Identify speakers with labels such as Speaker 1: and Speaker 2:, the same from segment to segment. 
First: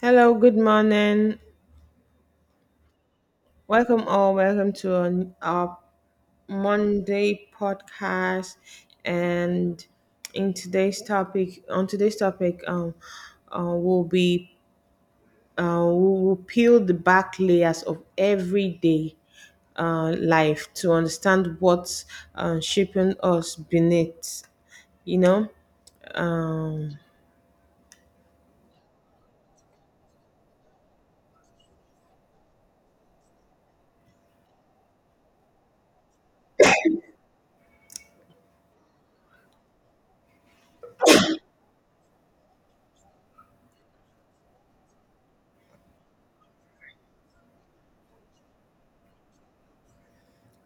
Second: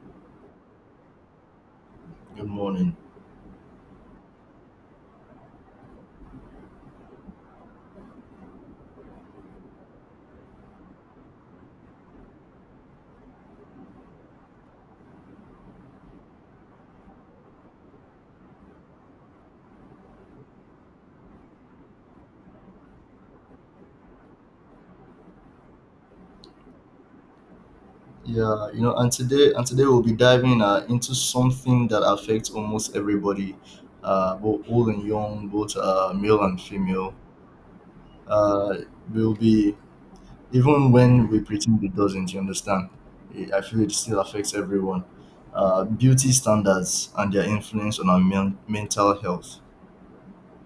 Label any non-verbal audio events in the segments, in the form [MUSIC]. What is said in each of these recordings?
Speaker 1: Hello, good morning.
Speaker 2: Good morning.
Speaker 1: Welcome all. Welcome to our Monday podcast. And on today's topic, we'll be we will peel the back layers of everyday life to understand what's shaping us beneath. You know. Uh,
Speaker 2: Yeah, and today we'll be diving into something that affects almost everybody, both old and young, both male and female. Uh, will be Even when we pretend it doesn't. You understand? I feel it still affects everyone. Beauty standards and their influence on our mental health.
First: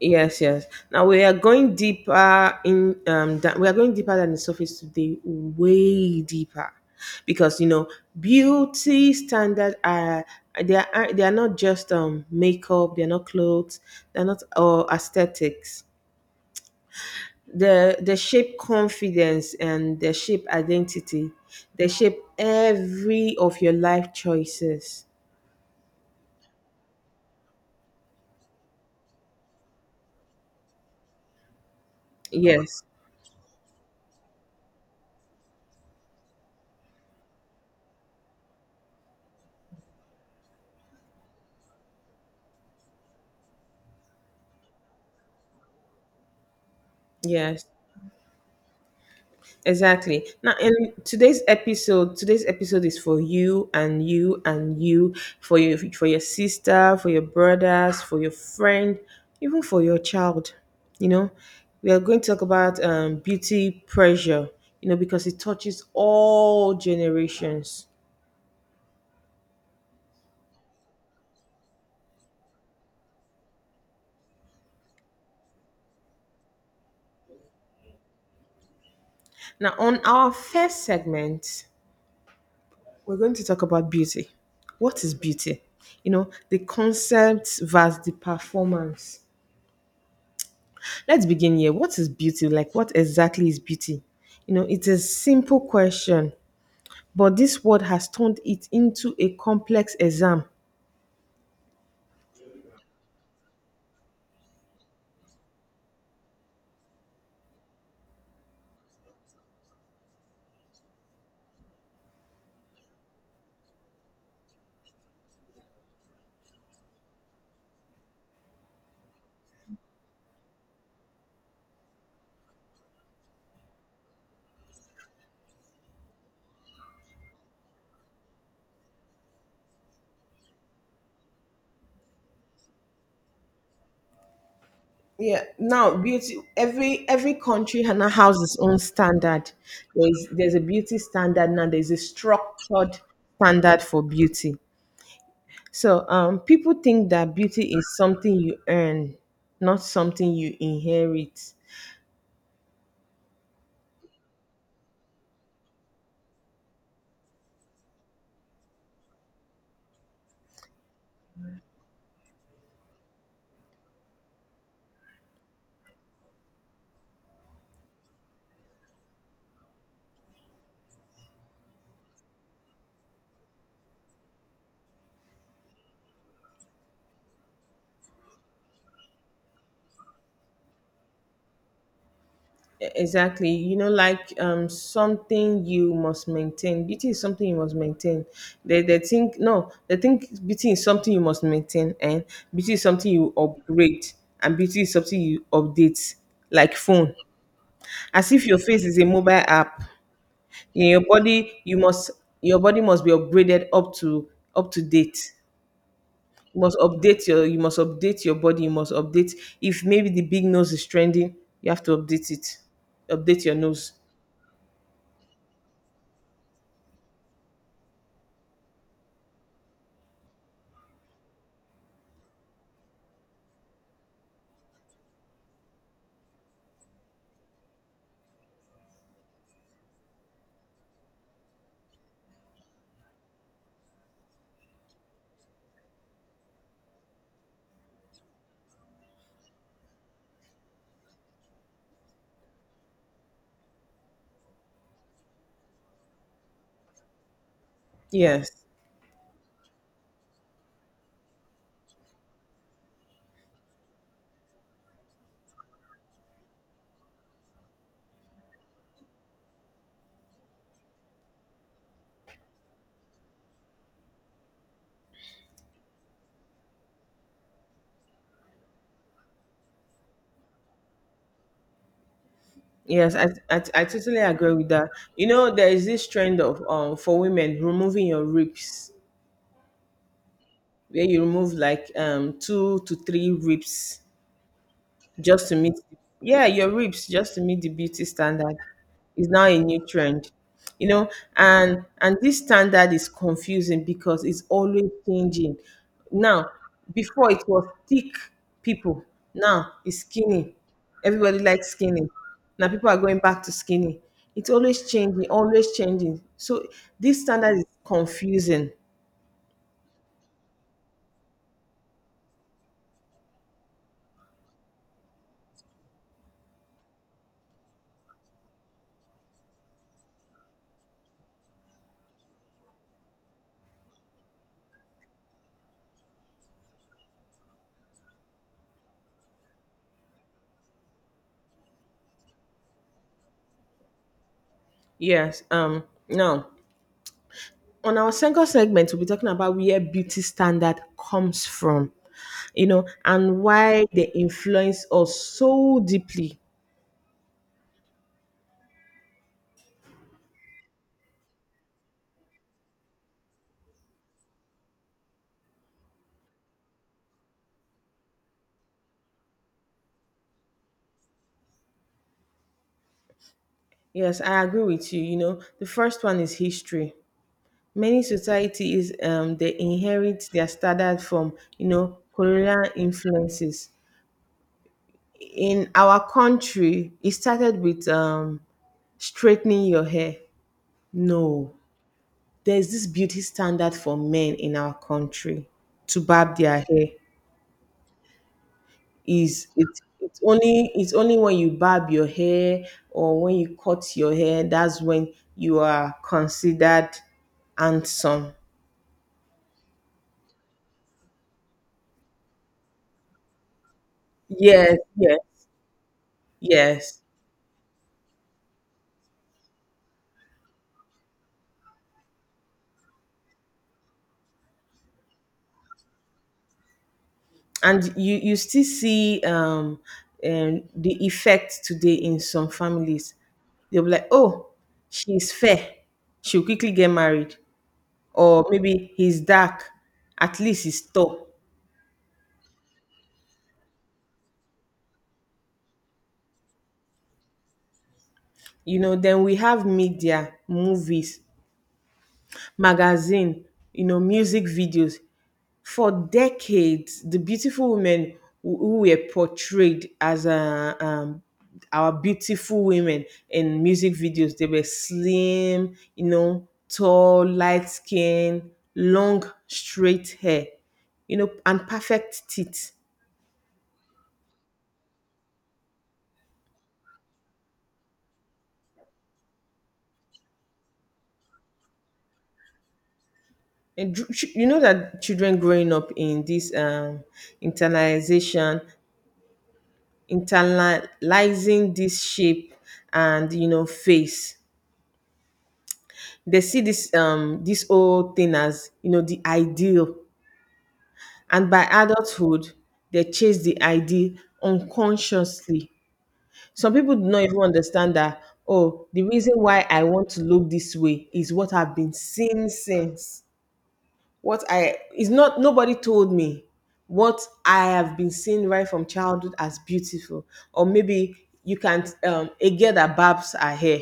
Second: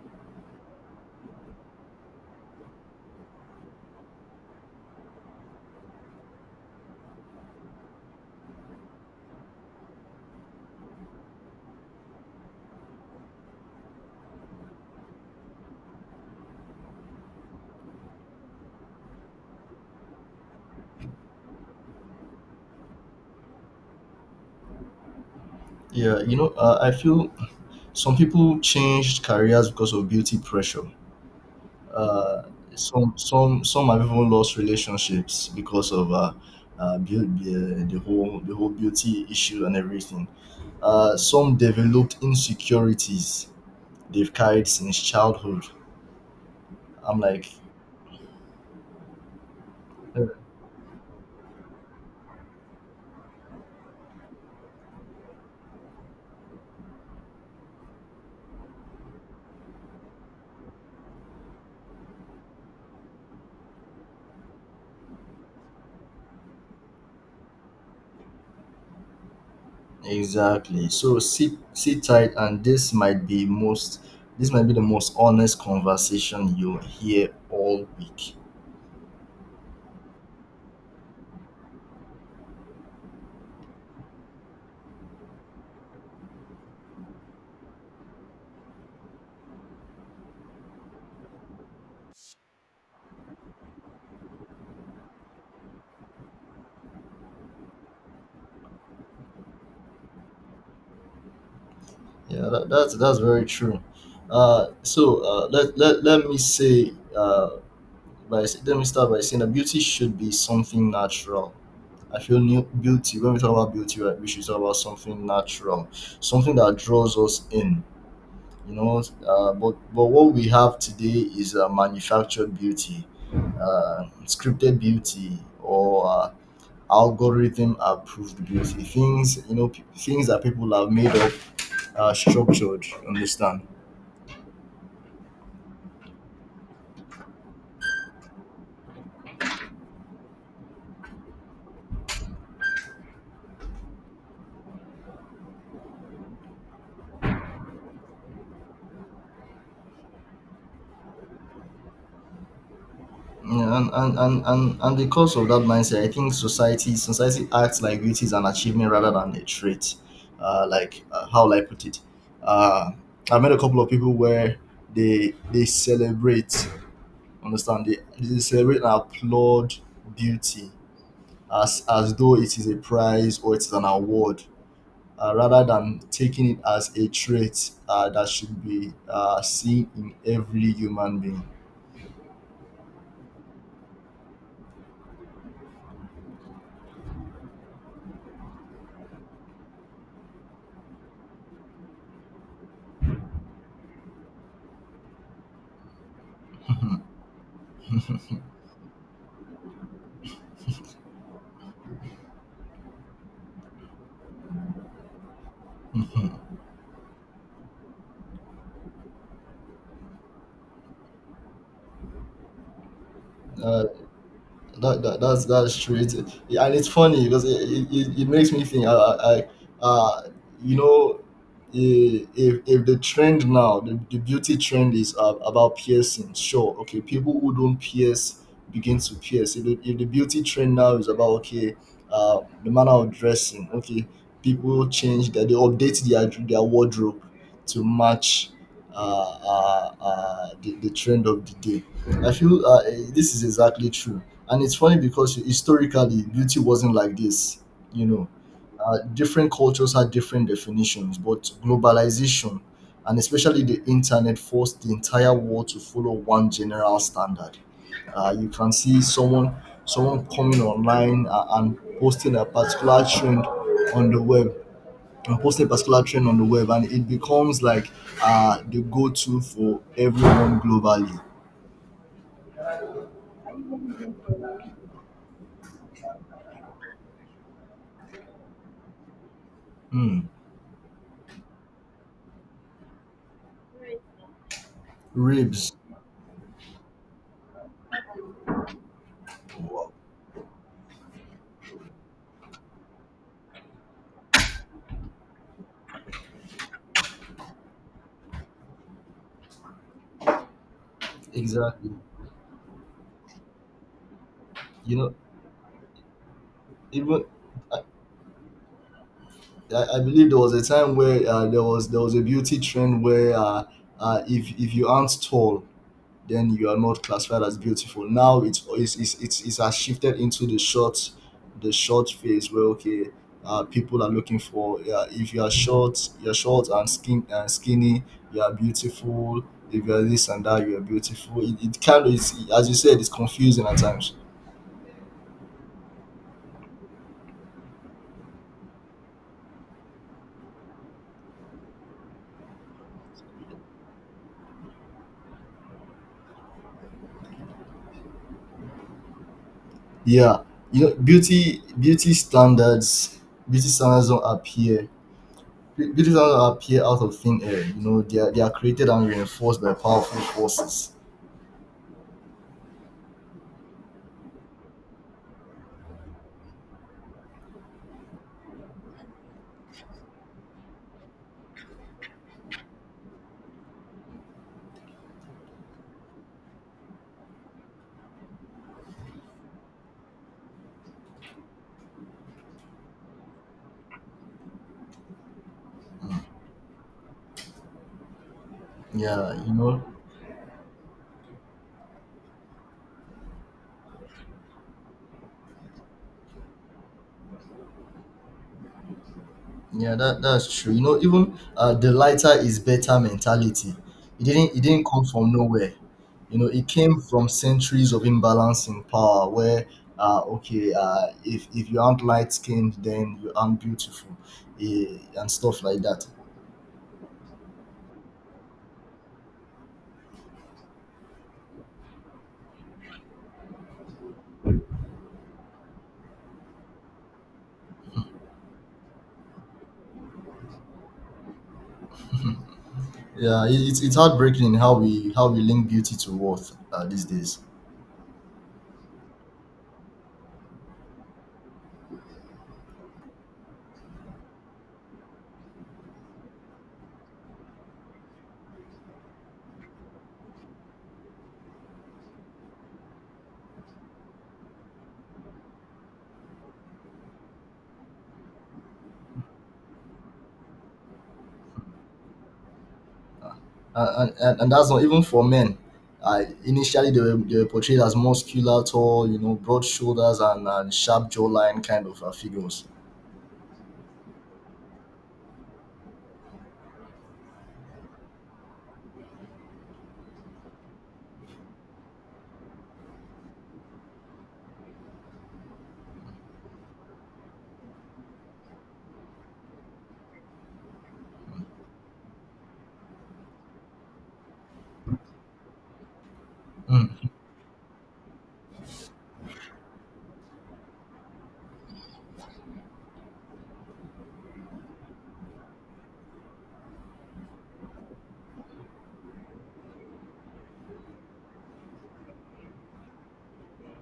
Speaker 1: Yes, yes. Now we are going deeper in that we are going deeper than the surface today, way deeper. Because you know, beauty standard are they are not just makeup, they're not clothes, they're not or aesthetics. The shape confidence and the shape identity, they shape every of your life choices.
Speaker 2: Yeah, I feel some people changed careers because of beauty pressure, uh,
Speaker 1: Yes.
Speaker 2: some have even lost relationships because of the whole beauty issue and everything. Some developed insecurities they've carried since childhood. I'm like,
Speaker 1: Yes.
Speaker 2: uh,
Speaker 1: Exactly. Now, today's episode is for you and you and you, for you, for your sister, for your brothers, for your friend, even for your child. You know, we are going to talk about beauty pressure. You know, because it touches all generations.
Speaker 2: exactly. So sit tight, and this might be the most honest conversation you'll hear all week.
Speaker 1: Now, on our first segment, we're going to talk about beauty. What is beauty? You know, the concept versus the performance. Let's begin here. What is beauty? Like, what exactly is beauty? You know, it's a simple question, but this word has turned it into a complex exam.
Speaker 2: Yeah, that's very true. Uh, so uh, let, let let me say uh, Let me start by saying that beauty should be something natural. I feel new beauty. When we talk about beauty, right, we should talk about something natural, something that draws us in. But what we have today is manufactured beauty, scripted beauty, or algorithm approved beauty. Things, things that people have made up, structured. You Understand?
Speaker 1: Yeah. Now, beauty. Every country now has its own standard. There's a beauty standard now. There's a structured standard for beauty. So, people think that beauty is something you earn, not something you inherit.
Speaker 2: Yeah, and because of that mindset, I think society acts like beauty is an achievement rather than a trait. How will I put it? Uh, I met a couple of people where they celebrate, understand they celebrate and applaud beauty as though it is a prize or it is an award, rather than taking it as a trait, that should be, seen in every human being.
Speaker 1: Exactly. You know, like something you must maintain. Beauty is something you must maintain. They think no, they think beauty is something you must maintain and beauty is something you upgrade and beauty is something you update like phone. As if your face is a mobile app. In your body you must your body must be upgraded up to date.
Speaker 2: [LAUGHS]
Speaker 1: You must update your body, you must update if maybe the big nose is trending, you have to update it. Update your
Speaker 2: uh,
Speaker 1: nose.
Speaker 2: That's true. Yeah, and it's funny because it makes me think. I uh, you know, if the trend now, the beauty trend is about piercing. Sure, okay, people who don't pierce begin to pierce. If the beauty trend now is about, okay, the manner of dressing. Okay, people change that they update their wardrobe to match, the trend of the day. I feel, this is exactly true, and it's funny because historically, beauty wasn't like this, you know.
Speaker 1: Yes.
Speaker 2: Different cultures had different definitions, but globalization and especially the internet forced the entire world to follow one general standard. You can see someone, coming online, and posting a particular trend on the web, and posting a particular trend on the web, and it becomes like the go-to for everyone globally.
Speaker 1: Yes, I totally agree with that. You know, there is this trend of for women removing your ribs,
Speaker 2: Hmm.
Speaker 1: where you remove like two to three ribs just to
Speaker 2: Ribs.
Speaker 1: meet, yeah, your ribs just to meet the beauty standard. Is now a new
Speaker 2: Wow.
Speaker 1: trend, you know, and this standard is confusing because it's always changing. Now before it was thick people, now it's skinny, everybody likes
Speaker 2: Exactly.
Speaker 1: skinny, now people are going back to skinny. It's always
Speaker 2: You know,
Speaker 1: changing, always changing, so this
Speaker 2: Even
Speaker 1: standard is
Speaker 2: I,
Speaker 1: confusing.
Speaker 2: I believe there was a time where, there was, a beauty trend where, if you aren't tall, then you are not classified as beautiful. Now it's has shifted into the short phase where, okay, people are looking for, if you are short, you're short and skinny, you are beautiful. If you are this and that, you are beautiful. It kind of is, as you said, it's confusing at times.
Speaker 1: Yes. Now on our second segment we'll be talking about where beauty standard comes from, you know, and why they influence us so deeply.
Speaker 2: Yeah, you know, beauty beauty standards beauty standards don't appear beauty standards don't appear out of thin air. They are created and reinforced by powerful forces.
Speaker 1: Yes, I agree with you. You know, the first one is history. Many societies they inherit their standard from, you know, colonial influences. In our country, it started with straightening your hair. No. There's this beauty standard for men in our country to barb their hair.
Speaker 2: Yeah,
Speaker 1: Is it's it's only it's only when you barb your hair or when you cut your hair that's when you are considered handsome.
Speaker 2: yeah, that's true. Even, the lighter is better mentality. It
Speaker 1: Yes,
Speaker 2: didn't come
Speaker 1: yes,
Speaker 2: from nowhere. It came
Speaker 1: yes.
Speaker 2: from centuries of imbalance in power where. Okay, if you aren't light skinned, then you aren't beautiful, and stuff like that.
Speaker 1: And you still see the effect today in some families. They'll be like, oh, she's fair, she'll quickly get married, or maybe he's dark, at least he's tall.
Speaker 2: Yeah, it's heartbreaking in how we link beauty to worth, these days.
Speaker 1: You know, then we have media, movies, magazine, you know, music videos. For decades, the beautiful women who were portrayed as our beautiful women in music videos, they were slim, you know, tall, light skin, long, straight hair, you know, and perfect teeth.
Speaker 2: And that's not even for men. I initially They were portrayed as muscular, tall, broad shoulders, and, sharp jawline kind of, figures.
Speaker 1: You know that children growing up in this internalization, internalizing this shape and you know face, they see this this whole thing as, you know, the ideal, and by adulthood they chase the ideal unconsciously. Some people do
Speaker 2: Mm.
Speaker 1: not even understand that, oh, the reason why I want to look this way is what I've been seeing since what I is not nobody told me what I have been seeing right from childhood as beautiful. Or maybe you can't a girl that barbs her hair,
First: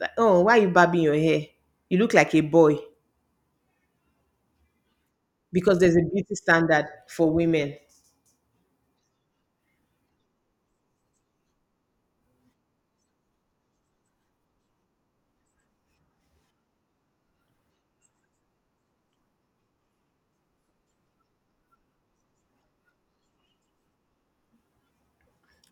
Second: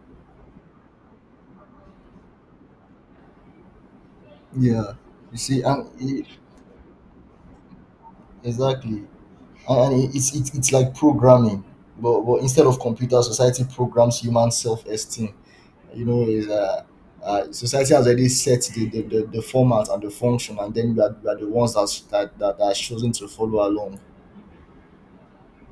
Speaker 1: like, oh, why are you barbing your hair? You look like a boy.
Speaker 2: Yeah, you see,
Speaker 1: Because there's a beauty standard for women.
Speaker 2: exactly, and it, it's like programming, but instead of computer, society programs human self esteem, is, society has already set the format and the function, and then we are the ones that's, that, that that are chosen to follow along.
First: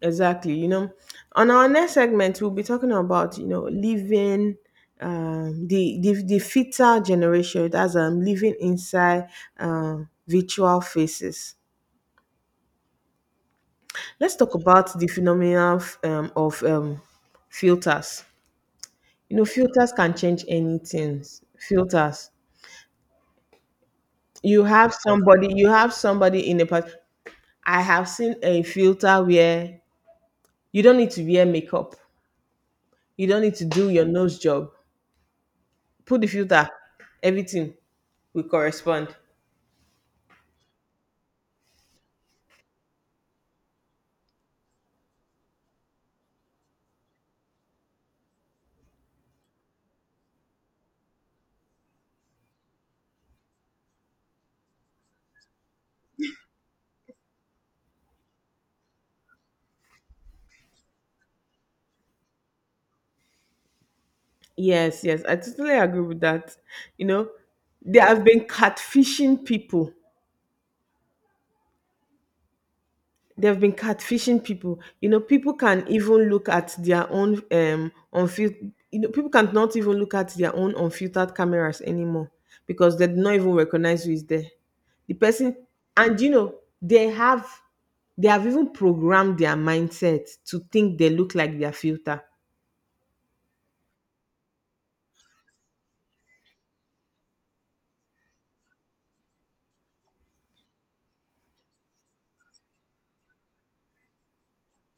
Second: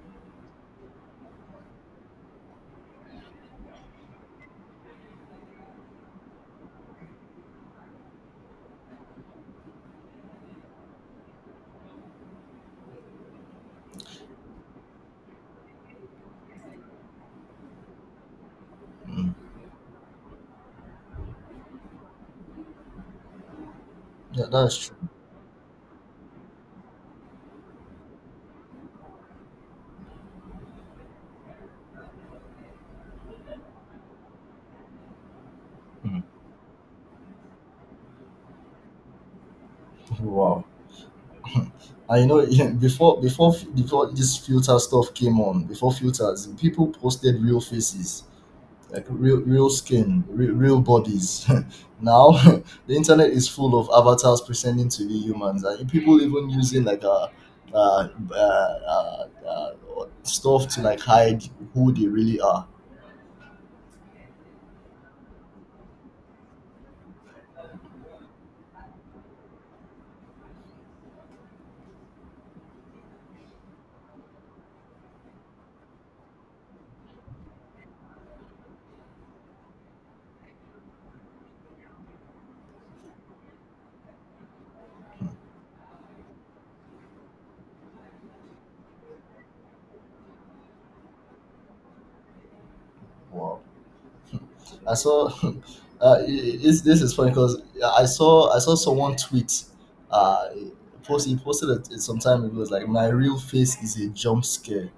Speaker 1: Exactly. You know, on our next segment, we'll be talking about, you know, living the fitter generation. That's living inside virtual faces. Let's talk about the phenomenon of, filters. You know, filters can change anything. Filters.
Speaker 2: Yeah,
Speaker 1: You
Speaker 2: that's
Speaker 1: have
Speaker 2: true.
Speaker 1: somebody. You have somebody in a part. I have seen a filter where you don't need to wear makeup. You don't need to do your nose job.
Speaker 2: Mm.
Speaker 1: Put the filter. Everything will correspond.
Speaker 2: Wow. And [LAUGHS] yeah, before this filter stuff came on, before filters, people posted real faces. Like real skin, real bodies. [LAUGHS] Now [LAUGHS] the internet is full of avatars pretending to be humans, and people even using like, uh, uh, uh, uh stuff to like hide who they really are.
Speaker 1: Yes, yes, I totally agree with that. You know, there have been catfishing people. There have been catfishing people. You know, people can even look at their own unfiltered. You know, people cannot even look at their own unfiltered cameras anymore because they do not even recognize who is there. The person, and you know, they have they have even programmed their mindset to think they look like their filter.
Speaker 2: Wow, I saw, [LAUGHS] this is funny because I saw someone tweet. Uh post He posted it some time ago. It's like, my real face is a jump scare.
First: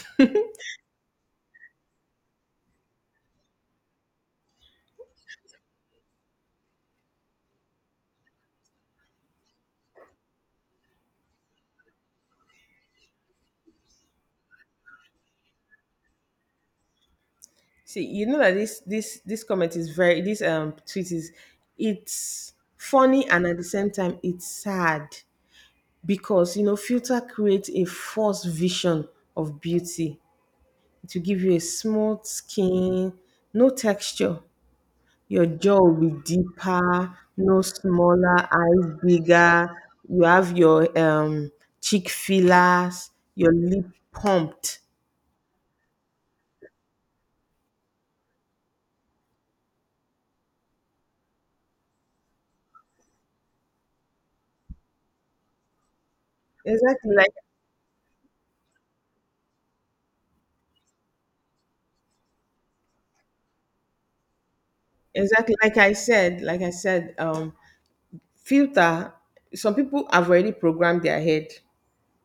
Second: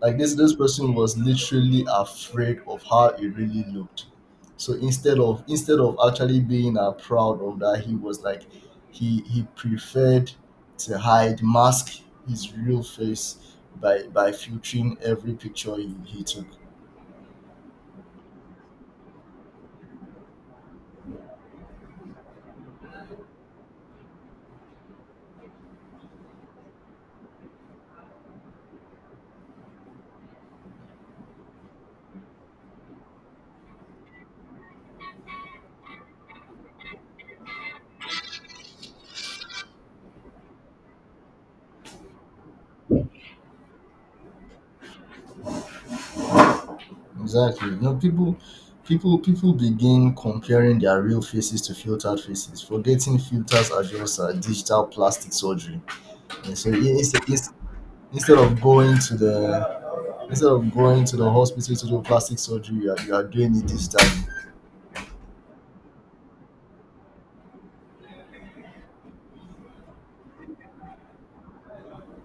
Speaker 2: Like this person was literally afraid of how it really looked. So instead of actually being, proud of that, he was like, he preferred to hide, mask his real face by filtering every picture he took.
Speaker 1: See, you know that this comment is very, this tweet is, it's funny and at the same time it's sad because you know filter creates a false vision of beauty, to give you a smooth skin, no texture. Your jaw will be deeper, no smaller, eyes bigger. You have your cheek fillers, your lip pumped.
Speaker 2: Exactly. People begin comparing their real faces to filtered faces, forgetting filters are just, digital plastic surgery. And so,
Speaker 1: Exactly like
Speaker 2: instead, Instead of going to the instead of going to the hospital to do plastic surgery, you are doing it digitally.
Speaker 1: exactly like I said, filter. Some people have already programmed their head,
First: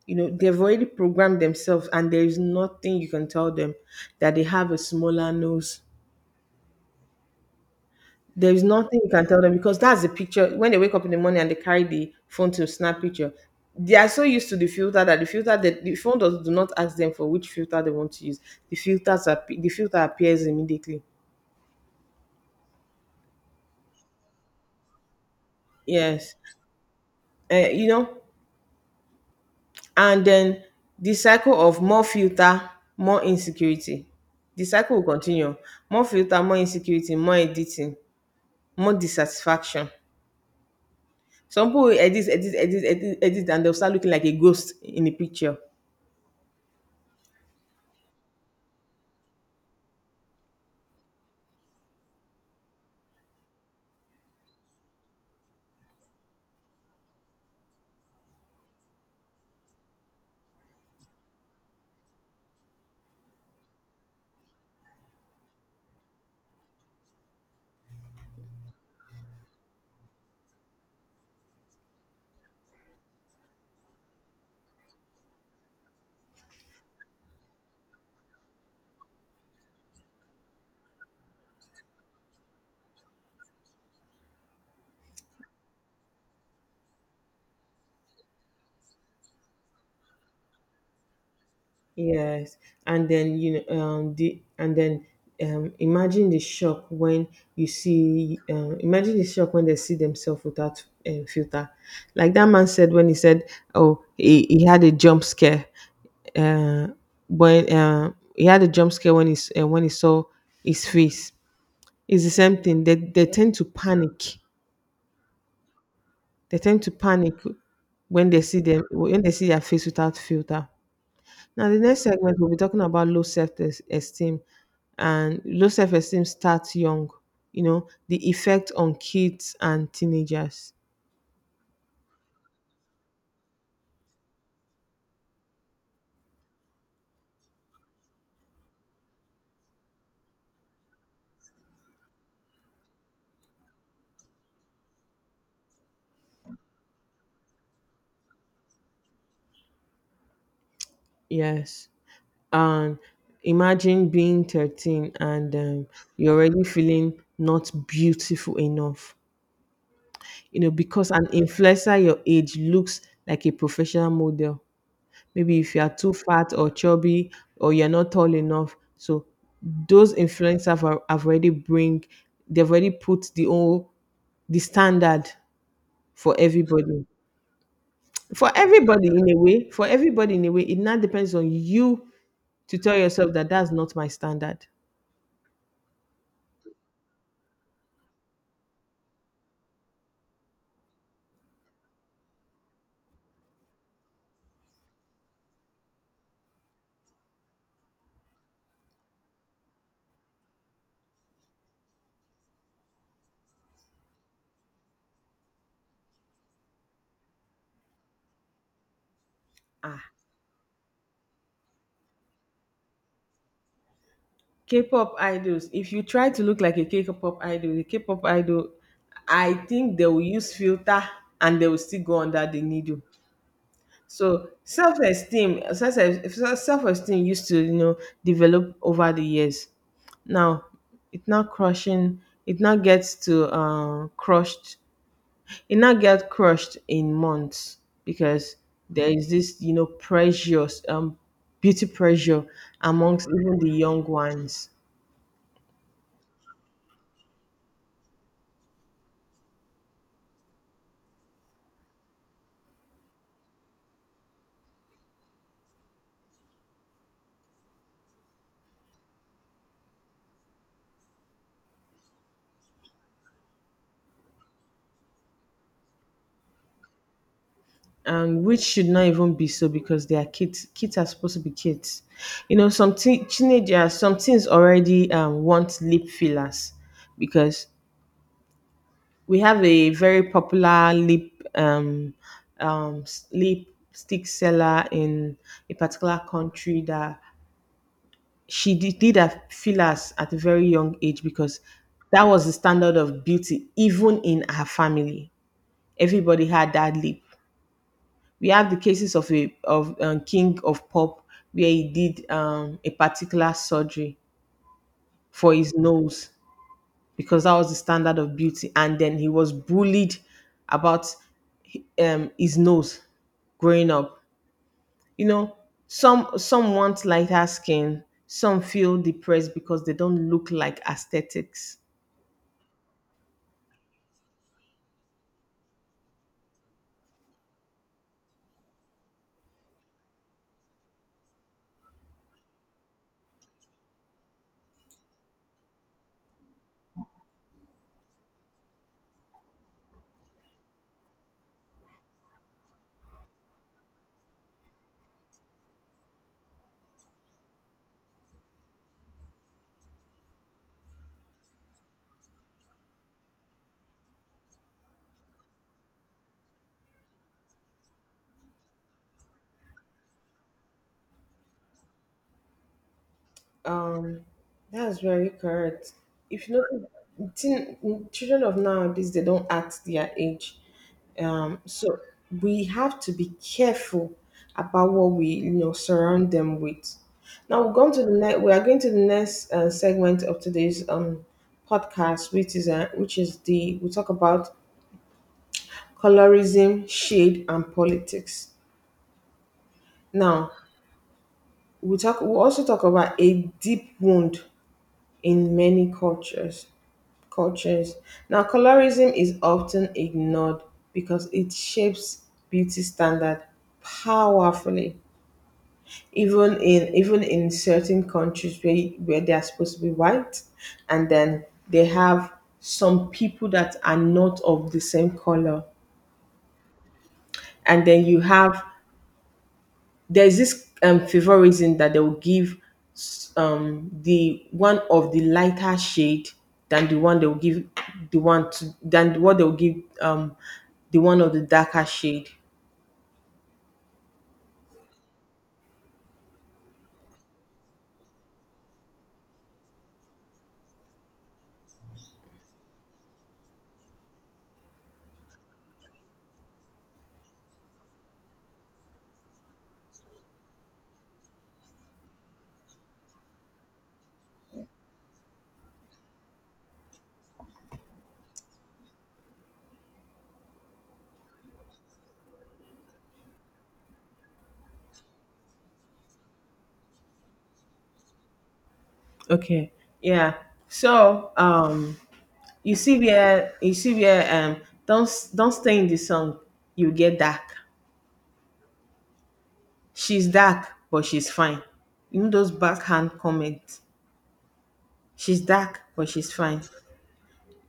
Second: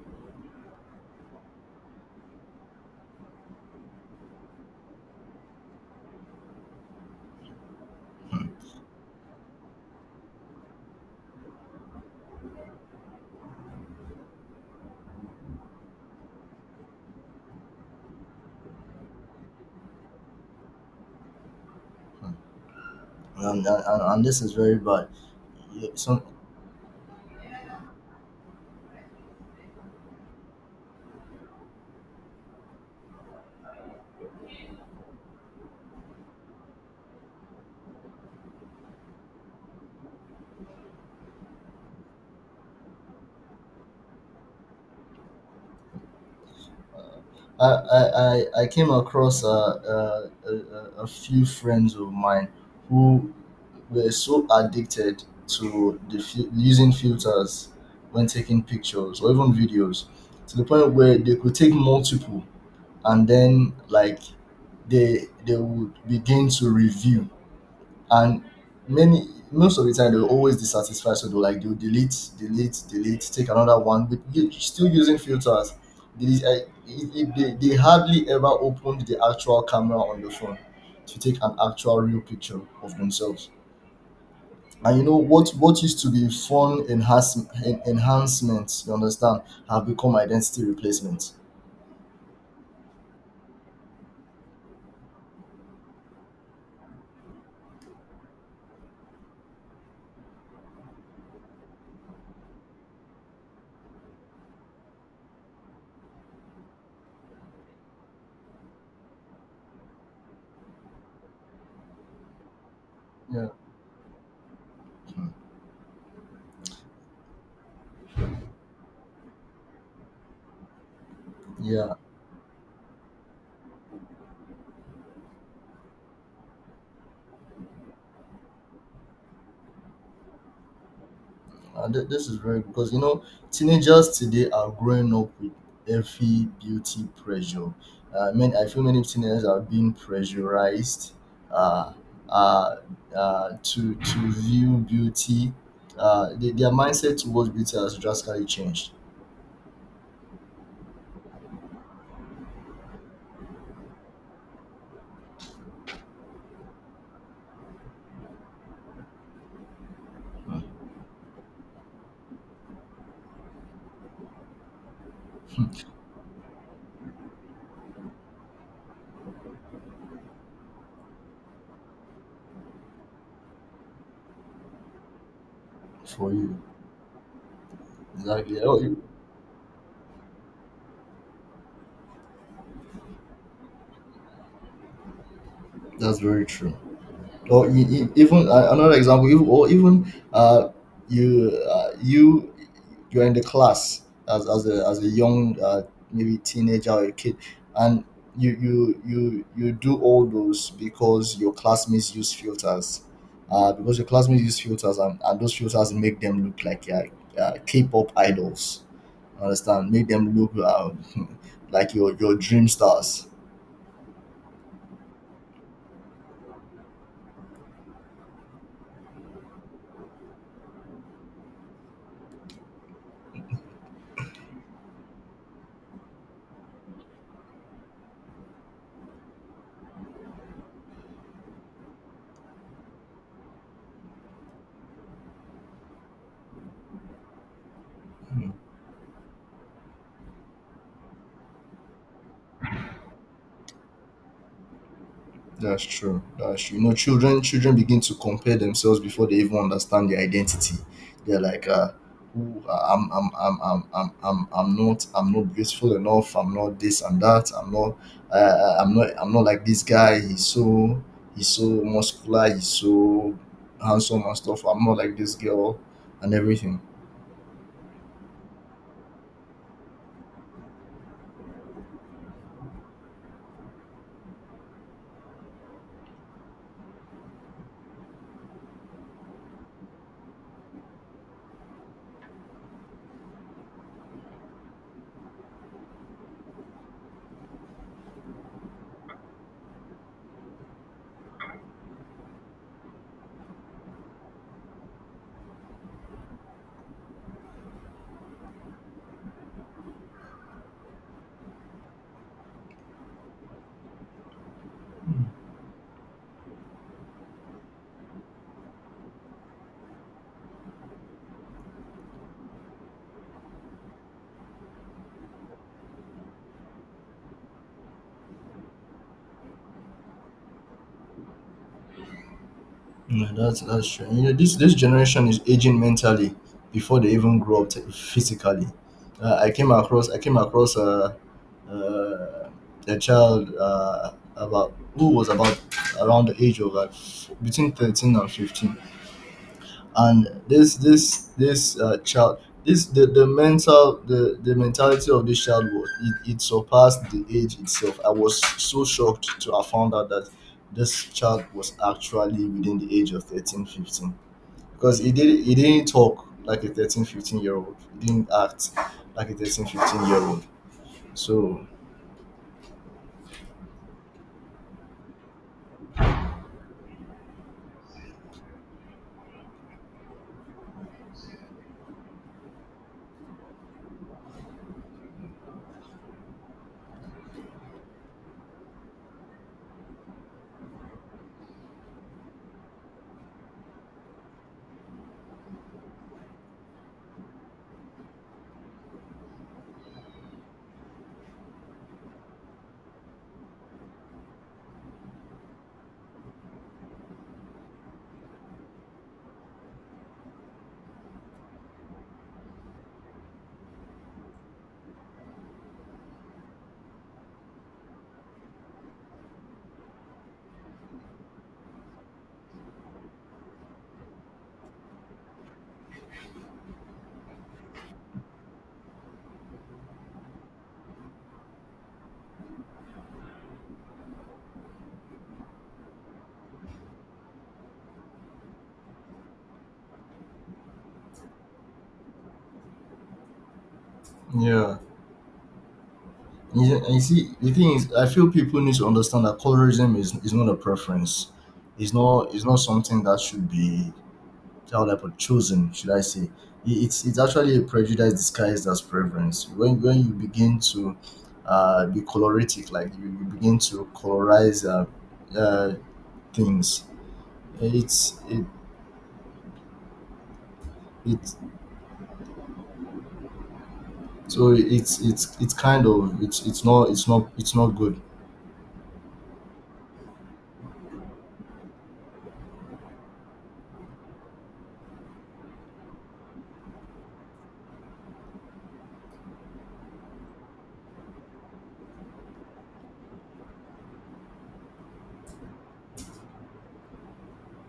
Speaker 1: you know, they've already programmed themselves, and there is nothing you can tell them that they have a smaller nose. There is nothing you can tell them because that's the picture when they wake up in the morning and they carry the phone to snap picture. They are so used to the filter that the phone does do not ask them for which filter they want to use. The filter appears immediately.
Speaker 2: And this is very bad. Yeah. Some
Speaker 1: Yes. uh, you know And then the cycle of more filter, more insecurity. The cycle will continue. More filter, more insecurity, more editing, more dissatisfaction. Some people will edit, edit, edit, edit, edit, and they'll start looking like a ghost in the picture.
Speaker 2: I, I, I came across, a few friends of mine who were so addicted to using filters when taking pictures or even videos, to the point where they could take multiple, and then like they would begin to review. And many most of the time they'll always dissatisfied, so they'll like, they'll delete delete delete, take another one, but you still using filters. They hardly ever opened the actual camera on the phone to take an actual real picture of themselves. And you know what used to be fun enhancements, you understand, have become identity replacements.
Speaker 1: Yes, and then you know, the and then imagine the shock when imagine the shock when they see themselves without filter. Like that man said when he said, "Oh, he had a jump scare." Uh, when he had a jump scare when when he saw his face. It's the same thing. They
Speaker 2: Yeah,
Speaker 1: tend to panic. They tend to panic when they see their face without filter. Now, the
Speaker 2: yeah.
Speaker 1: next segment, we'll be talking about low self esteem. And low self esteem starts young, you know, the effect on kids and teenagers.
Speaker 2: This is very because teenagers today are growing up with heavy beauty pressure. I mean, I feel many teenagers are being pressurized, uh, uh, to view beauty. Their mindset towards beauty has drastically changed
Speaker 1: Yes. And imagine being 13 and you're already feeling not beautiful enough, you know, because an influencer your age looks like a professional model. Maybe if you are too fat or chubby or you're not tall enough. So those influencers have already bring they've already put the whole, the standard
Speaker 2: for
Speaker 1: for
Speaker 2: you.
Speaker 1: everybody. For
Speaker 2: Exactly. Oh,
Speaker 1: everybody in a way, for everybody in a way, it now depends on you to tell yourself that that's not my standard.
Speaker 2: that's very true. Or e~ e~ even, another example, even or even you uh you you're in the class, as a, as a young, maybe teenager or a kid, and you do all those because your classmates use filters, and those filters make them look like, k-pop idols, understand, make
Speaker 1: Ah,
Speaker 2: them look, [LAUGHS] like your dream stars.
Speaker 1: K-pop idols. If you try to look like a K-pop idol, I think they will use filter and they will still go under the needle. So self-esteem, self-esteem used to, you know, develop over the years. Now it now gets to crushed. It now get crushed in months because there is this, you know, pressure, beauty pressure amongst even the young ones.
Speaker 2: That's true. That's true. Children begin to compare themselves before they even understand their identity. They're like, "Ooh, I'm not beautiful enough. I'm not this and that. I'm not, I'm not like this guy. He's so muscular. He's so handsome and stuff. I'm not like this girl and everything."
Speaker 1: And which should not even be so because they are kids. Kids are supposed to be kids. You know, some teenagers, some teens already want lip fillers because we have a very popular lip, um, lip stick seller in a particular country, that she did her fillers at a very young age because that was the standard of beauty even in her family. Everybody had that lip. We have the cases of a of King of Pop where he did a particular surgery for his nose because that was the standard of beauty, and then he was bullied about his nose growing up. You know, some want lighter skin, some feel depressed because they don't look like aesthetics.
Speaker 2: Yeah, that's true. This generation is aging mentally before they even grow up, physically. I came across uh, a child, about who was about around the age of, like, between 13 and 15. And this child this the mentality of this child, was it surpassed the age itself. I was so shocked to have found out that this child was actually within the age of 13 to 15, because he didn't talk like a 13 to 15 year old. He didn't act like a 13 to 15 year old. So
Speaker 1: Um, that's very correct. If you know, children of nowadays they don't act their age. So we have to be careful about what we, you know, surround them with. Now we're going to the next. We are going to the next segment of today's podcast, which is the we talk about colorism, shade, and politics. Now we talk. We also talk about a deep wound in many cultures. Cultures. Now colorism is often ignored because it shapes beauty standard powerfully even in certain countries where they are supposed to be white, and then they have some people that are not of the same color, and then you have there's this favorism that they will give the one of the lighter shade than the one they will give the one to than what they will give um the one of the darker shade.
Speaker 2: yeah. Yeah, and you see, the thing is, I feel people need to understand that colorism is not a preference. It's not something that should be, how would I put, chosen, should I say? It's actually a prejudice disguised as preference. When you begin to, be coloritic, like you begin to colorize, uh, things, it's it, it it's not good.
Speaker 1: Okay. Yeah. so um You see where don't stay in the song. You get dark. She's dark, but she's fine. You know those backhand comments. She's dark, but she's fine.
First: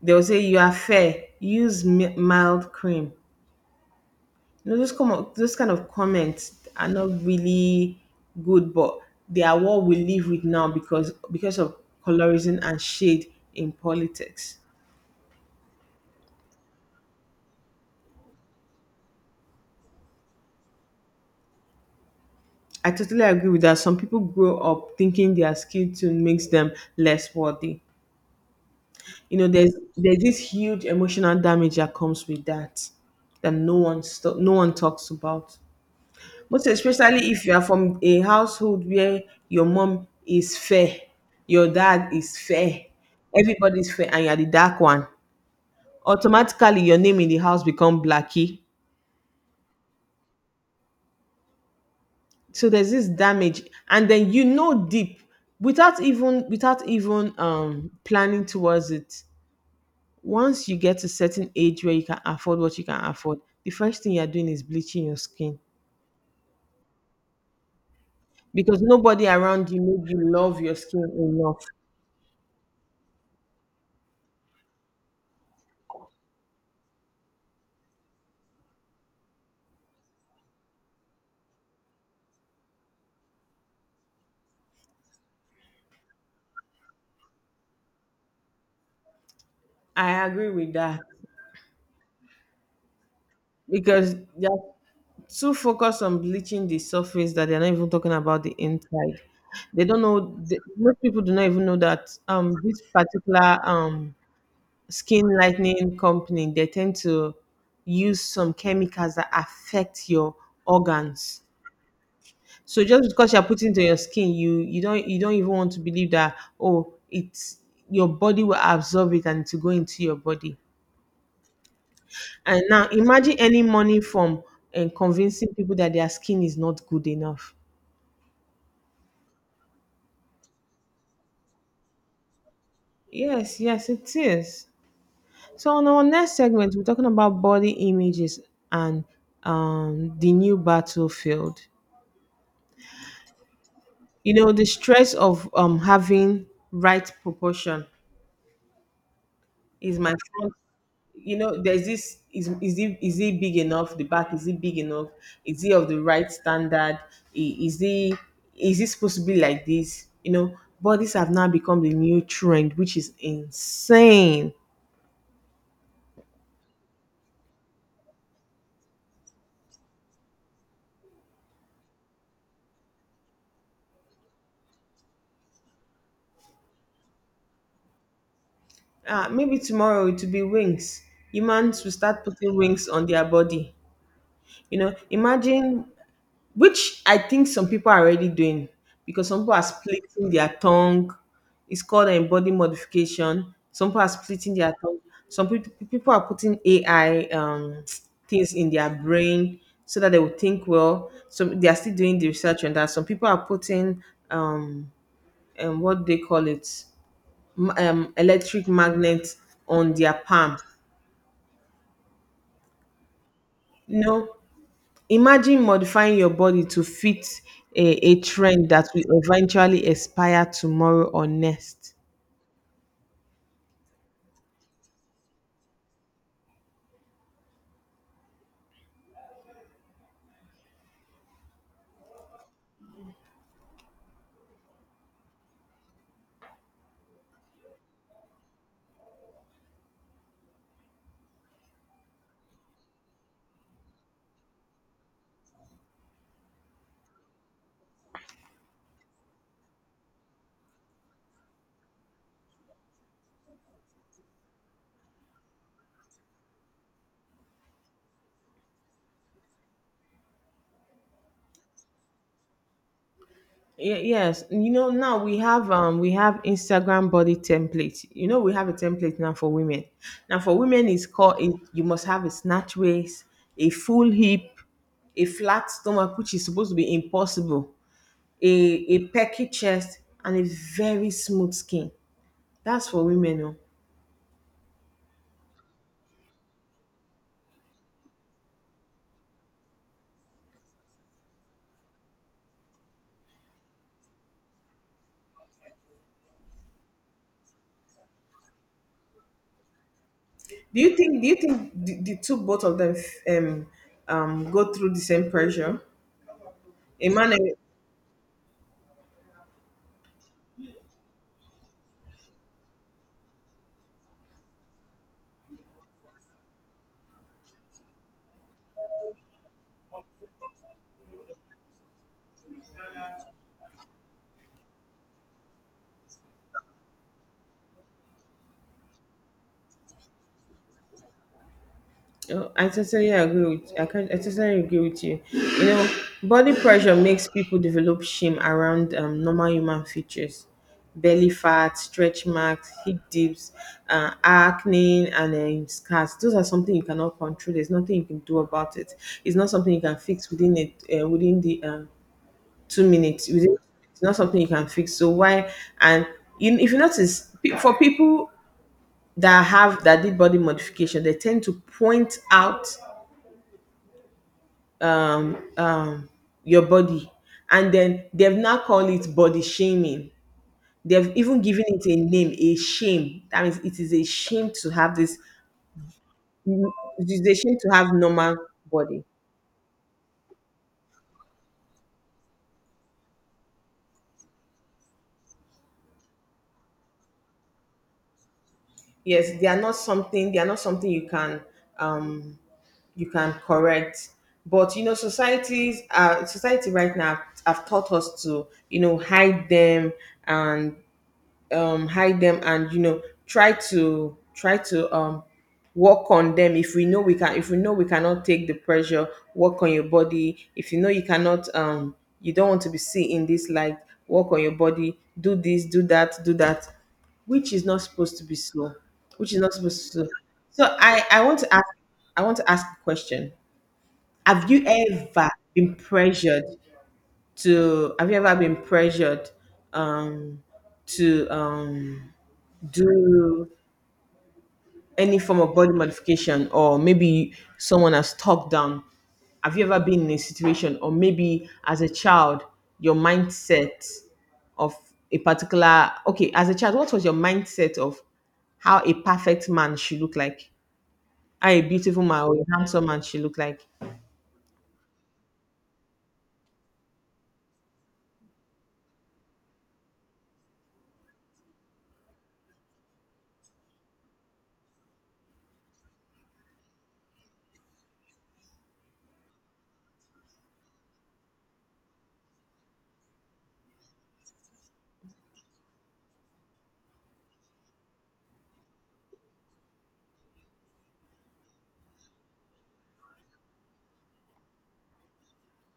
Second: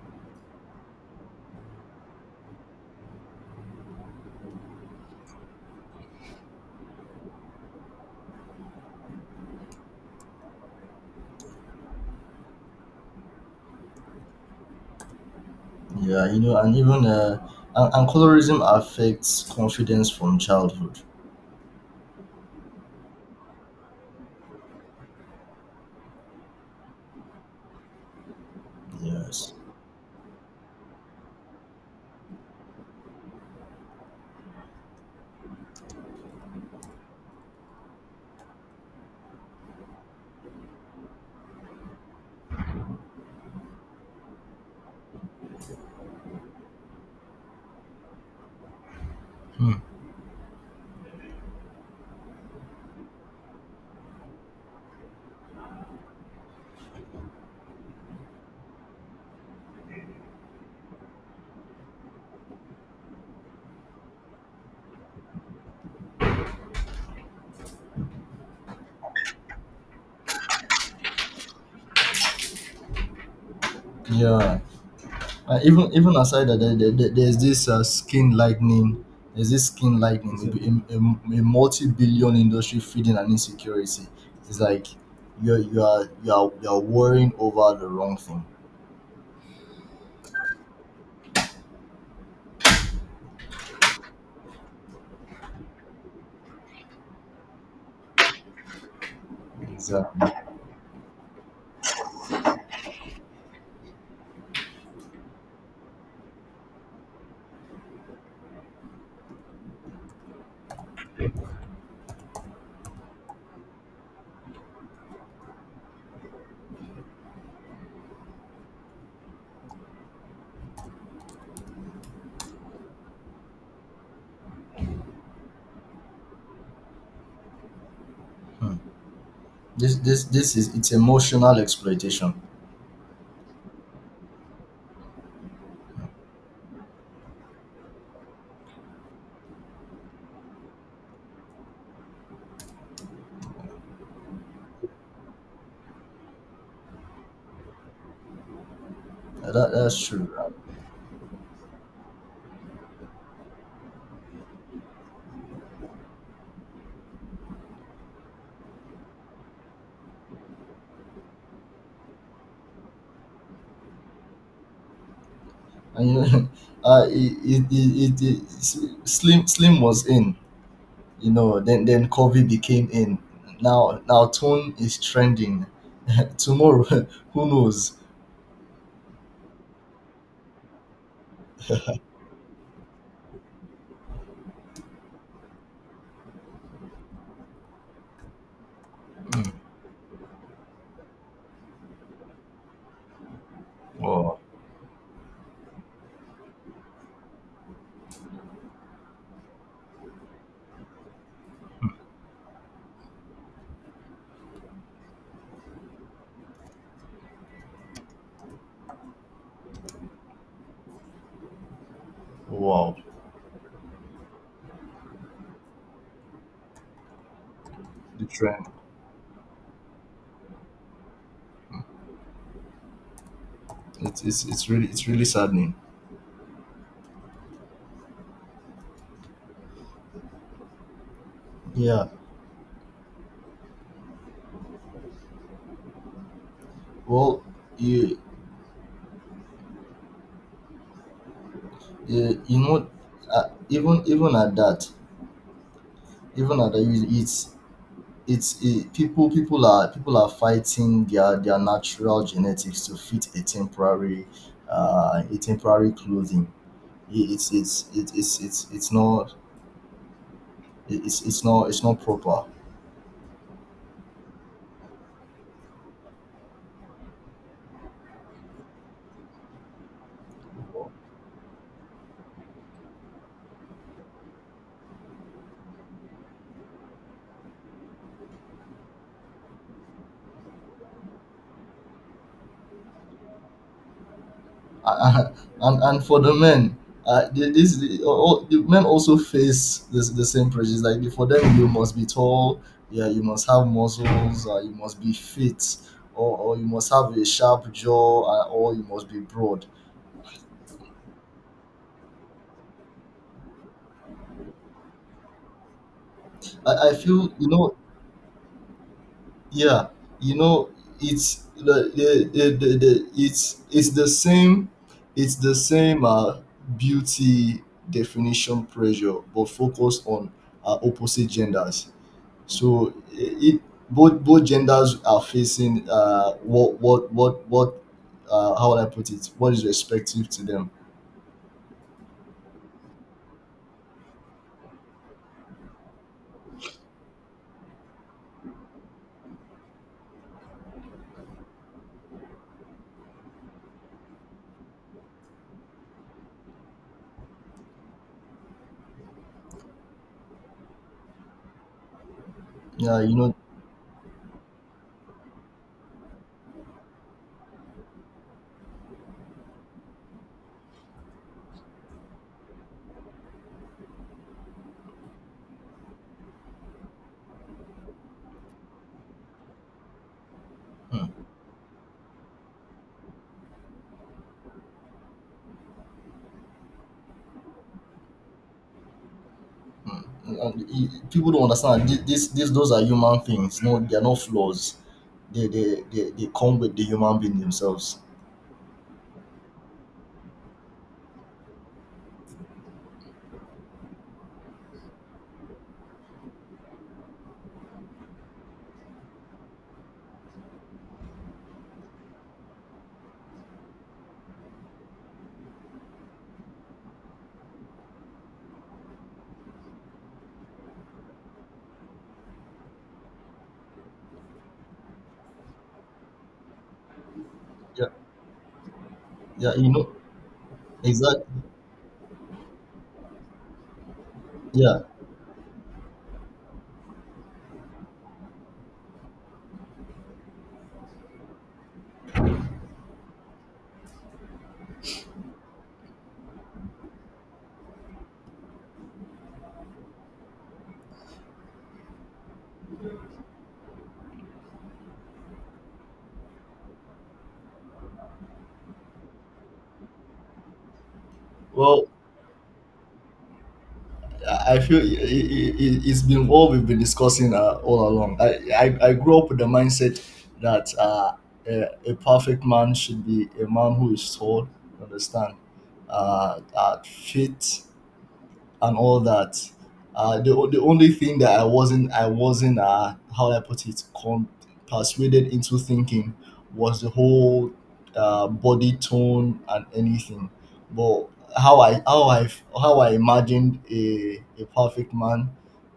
Speaker 1: They'll say you are fair. Use mild cream. You know those kind of comments are not really good, but they are what we live with now because of colorism and shade in politics.
Speaker 2: Yeah, and colorism affects confidence from childhood.
Speaker 1: I totally agree with that. Some people grow up thinking their skill tune makes them less worthy. You know,
Speaker 2: Yes.
Speaker 1: there's this huge emotional damage that comes with that, that no one talks about. Most especially if you are from a household where your mom is fair, your dad is fair, everybody's fair, and you're the dark one. Automatically, your name in the house become Blackie.
Speaker 2: Hmm.
Speaker 1: So there's this damage, and then, you know, deep, without even planning towards it, once you get to certain age where you can afford what you can afford, the first thing you're doing is bleaching your skin because nobody around you made you love your skin enough.
Speaker 2: Yeah. Even aside that, there's this, skin lightning. There's this skin lightning, a multi-billion industry feeding an insecurity. It's like you are you are worrying over the wrong thing.
Speaker 1: I agree with that because they're too focused on bleaching the surface that they're not even talking about the inside. They don't
Speaker 2: Exactly.
Speaker 1: know most people do not even know that this particular skin lightening company, they tend to use some chemicals that affect your organs. So just because you're putting to your skin, you don't even want to believe that, oh, it's your body will absorb it and to go into your body. And now imagine any money from and convincing people that their skin is not good enough.
Speaker 2: Hmm. This is It's emotional exploitation.
Speaker 1: Yes, yes, it is. So on our next segment, we're talking about body images and, the new battlefield. You know, the stress of having right proportion is
Speaker 2: That's
Speaker 1: my
Speaker 2: true.
Speaker 1: front. You know, there's this is it big enough? The back, is it big enough? Is it of the right standard? Is it, is it supposed to be like this? You know, bodies have now become the new trend, which is insane.
Speaker 2: And [LAUGHS] it, it, it, it, it Slim was in, Then Kobe became in. Now Tone is trending. [LAUGHS] Tomorrow, [LAUGHS] who knows?
Speaker 1: Maybe tomorrow it will be wings. Humans will start putting wings on their body. You know, imagine, which I think some people are already doing, because some
Speaker 2: Mm.
Speaker 1: people are splitting their tongue. It's called, body modification. Some people are
Speaker 2: Wow,
Speaker 1: splitting their tongue. Some people are putting AI [TSK] things in their brain so that they will think well. So they are still doing the research on that. Some people are putting um, what do they call it M- electric magnet on their palm.
Speaker 2: wow,
Speaker 1: No. Imagine modifying your body to fit a
Speaker 2: the trend.
Speaker 1: trend that will eventually expire tomorrow or next.
Speaker 2: It's really saddening. Yeah. Well, you you, you know, even even at that, people are fighting their natural genetics to fit a temporary, a temporary clothing. It- it's it's it- it's it's it's not it's not proper. [LAUGHS]
Speaker 1: Yes, you know, now we have Instagram body template. You know, we have a template now for women. Now for women you must have a snatch waist, a full hip, a flat stomach, which is supposed to be impossible, a perky chest, and a very smooth skin. That's for women. Oh.
Speaker 2: Uh, and for the men, the men also face this, the same prejudice, like for them you must be tall, yeah, you must have muscles, you must be fit, or you must have a sharp jaw, or you must be broad.
Speaker 1: Do you think the two, both of them, um go through the same pressure?
Speaker 2: I, I
Speaker 1: A
Speaker 2: feel
Speaker 1: man
Speaker 2: you
Speaker 1: and-
Speaker 2: know Yeah, you know, it's the it's the same, it's the same uh, beauty definition pressure, but focus on, opposite genders. So it both genders are facing, what how would I put it? What is respective to them?
Speaker 1: Oh, I totally agree with, I totally agree with you. You know, body pressure makes people develop shame around, normal human features. Belly fat, stretch marks, hip dips, acne, and, scars. Those are something you cannot control. There's nothing you can do about it. It's not something you can fix within the two
Speaker 2: Yeah,
Speaker 1: minutes. Within, it's not something you can fix. So why? And, you, if you notice, for people that did body modification, they tend to point out, um, um, your body, and then they've now called it body shaming.
Speaker 2: Hmm,
Speaker 1: They've even given it a name, a shame. That means it is a shame to have this. It is a shame to have normal body.
Speaker 2: hmm. Hmm, and people don't understand this. These, those are human things. No, they are not flaws. They come with the human being themselves.
Speaker 1: Yes, they are not something. They are not something you can. Um, you can correct, but you know societies society right now have taught us to, you know, hide them, and, hide them, and, you know, try to, work on them, if we know we can, if we know we cannot take the pressure, work on your body, if you know you cannot, you don't want to be seen in this light, work on your body, do this, do that, do that, which is not
Speaker 2: Yeah,
Speaker 1: supposed to be so, which is
Speaker 2: yeah,
Speaker 1: not supposed to so. So, I
Speaker 2: exactly.
Speaker 1: want to ask, a question, have you
Speaker 2: Yeah.
Speaker 1: ever been pressured to um to um do any form of body modification, or maybe someone has talked down? Have you ever been in a situation, or maybe as a child your mindset of a particular okay, as a child, what was your mindset of how a perfect man should look like? How a
Speaker 2: Well,
Speaker 1: beautiful man or a handsome man should look like?
Speaker 2: I feel it's been what we've been discussing, all along. I grew up with the mindset that, a perfect man should be a man who is tall, you understand, fit, and all that. The only thing that I wasn't how do I put it con- persuaded into thinking was the whole, body tone and anything, but how I how I how I imagined a perfect man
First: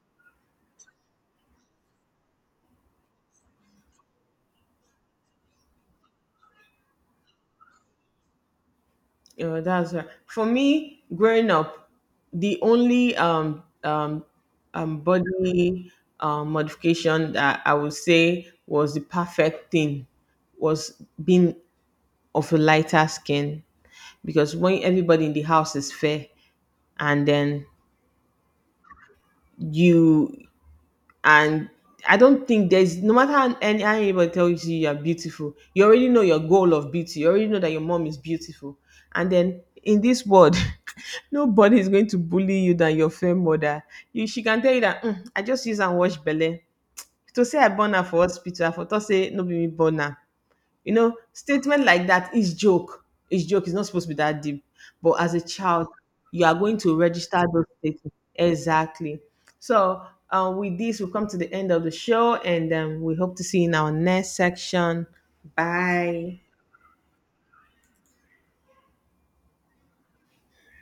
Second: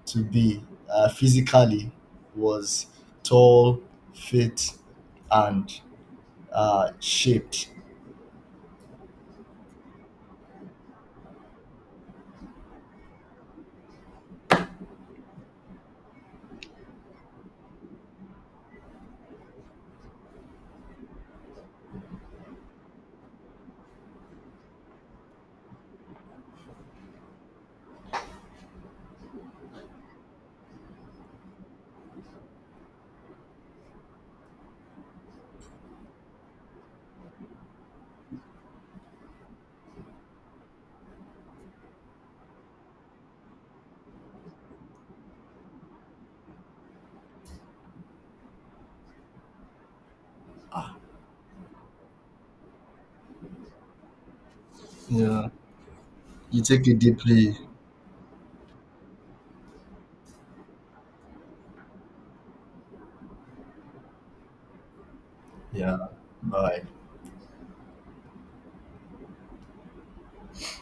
Speaker 2: to be, physically, was tall, fit, and, shaped.
Speaker 1: Yeah, that's right. For me, growing up, the only body modification that I would say was the perfect thing was being of a lighter skin, because when everybody in the house is fair, and then you, and I don't think there's, no matter how, anybody tells you you're beautiful, you already know your goal of beauty. You already know that your mom is beautiful, and then in this world, [LAUGHS] nobody is going to bully you than your fair mother. You, she can tell you that, "Mm, I just use and wash belle. To say I born her for hospital, I for thought say no be me born am." You know, statement like that is joke. It's joke. It's not supposed to be that deep. But as a
Speaker 2: Yeah,
Speaker 1: child, you are
Speaker 2: you
Speaker 1: going
Speaker 2: take
Speaker 1: to
Speaker 2: it
Speaker 1: register
Speaker 2: deeply.
Speaker 1: those statements. Exactly. So, with this, we've come to the end of the show, and, we hope to see you in our next section.
Speaker 2: Yeah,
Speaker 1: Bye.
Speaker 2: bye.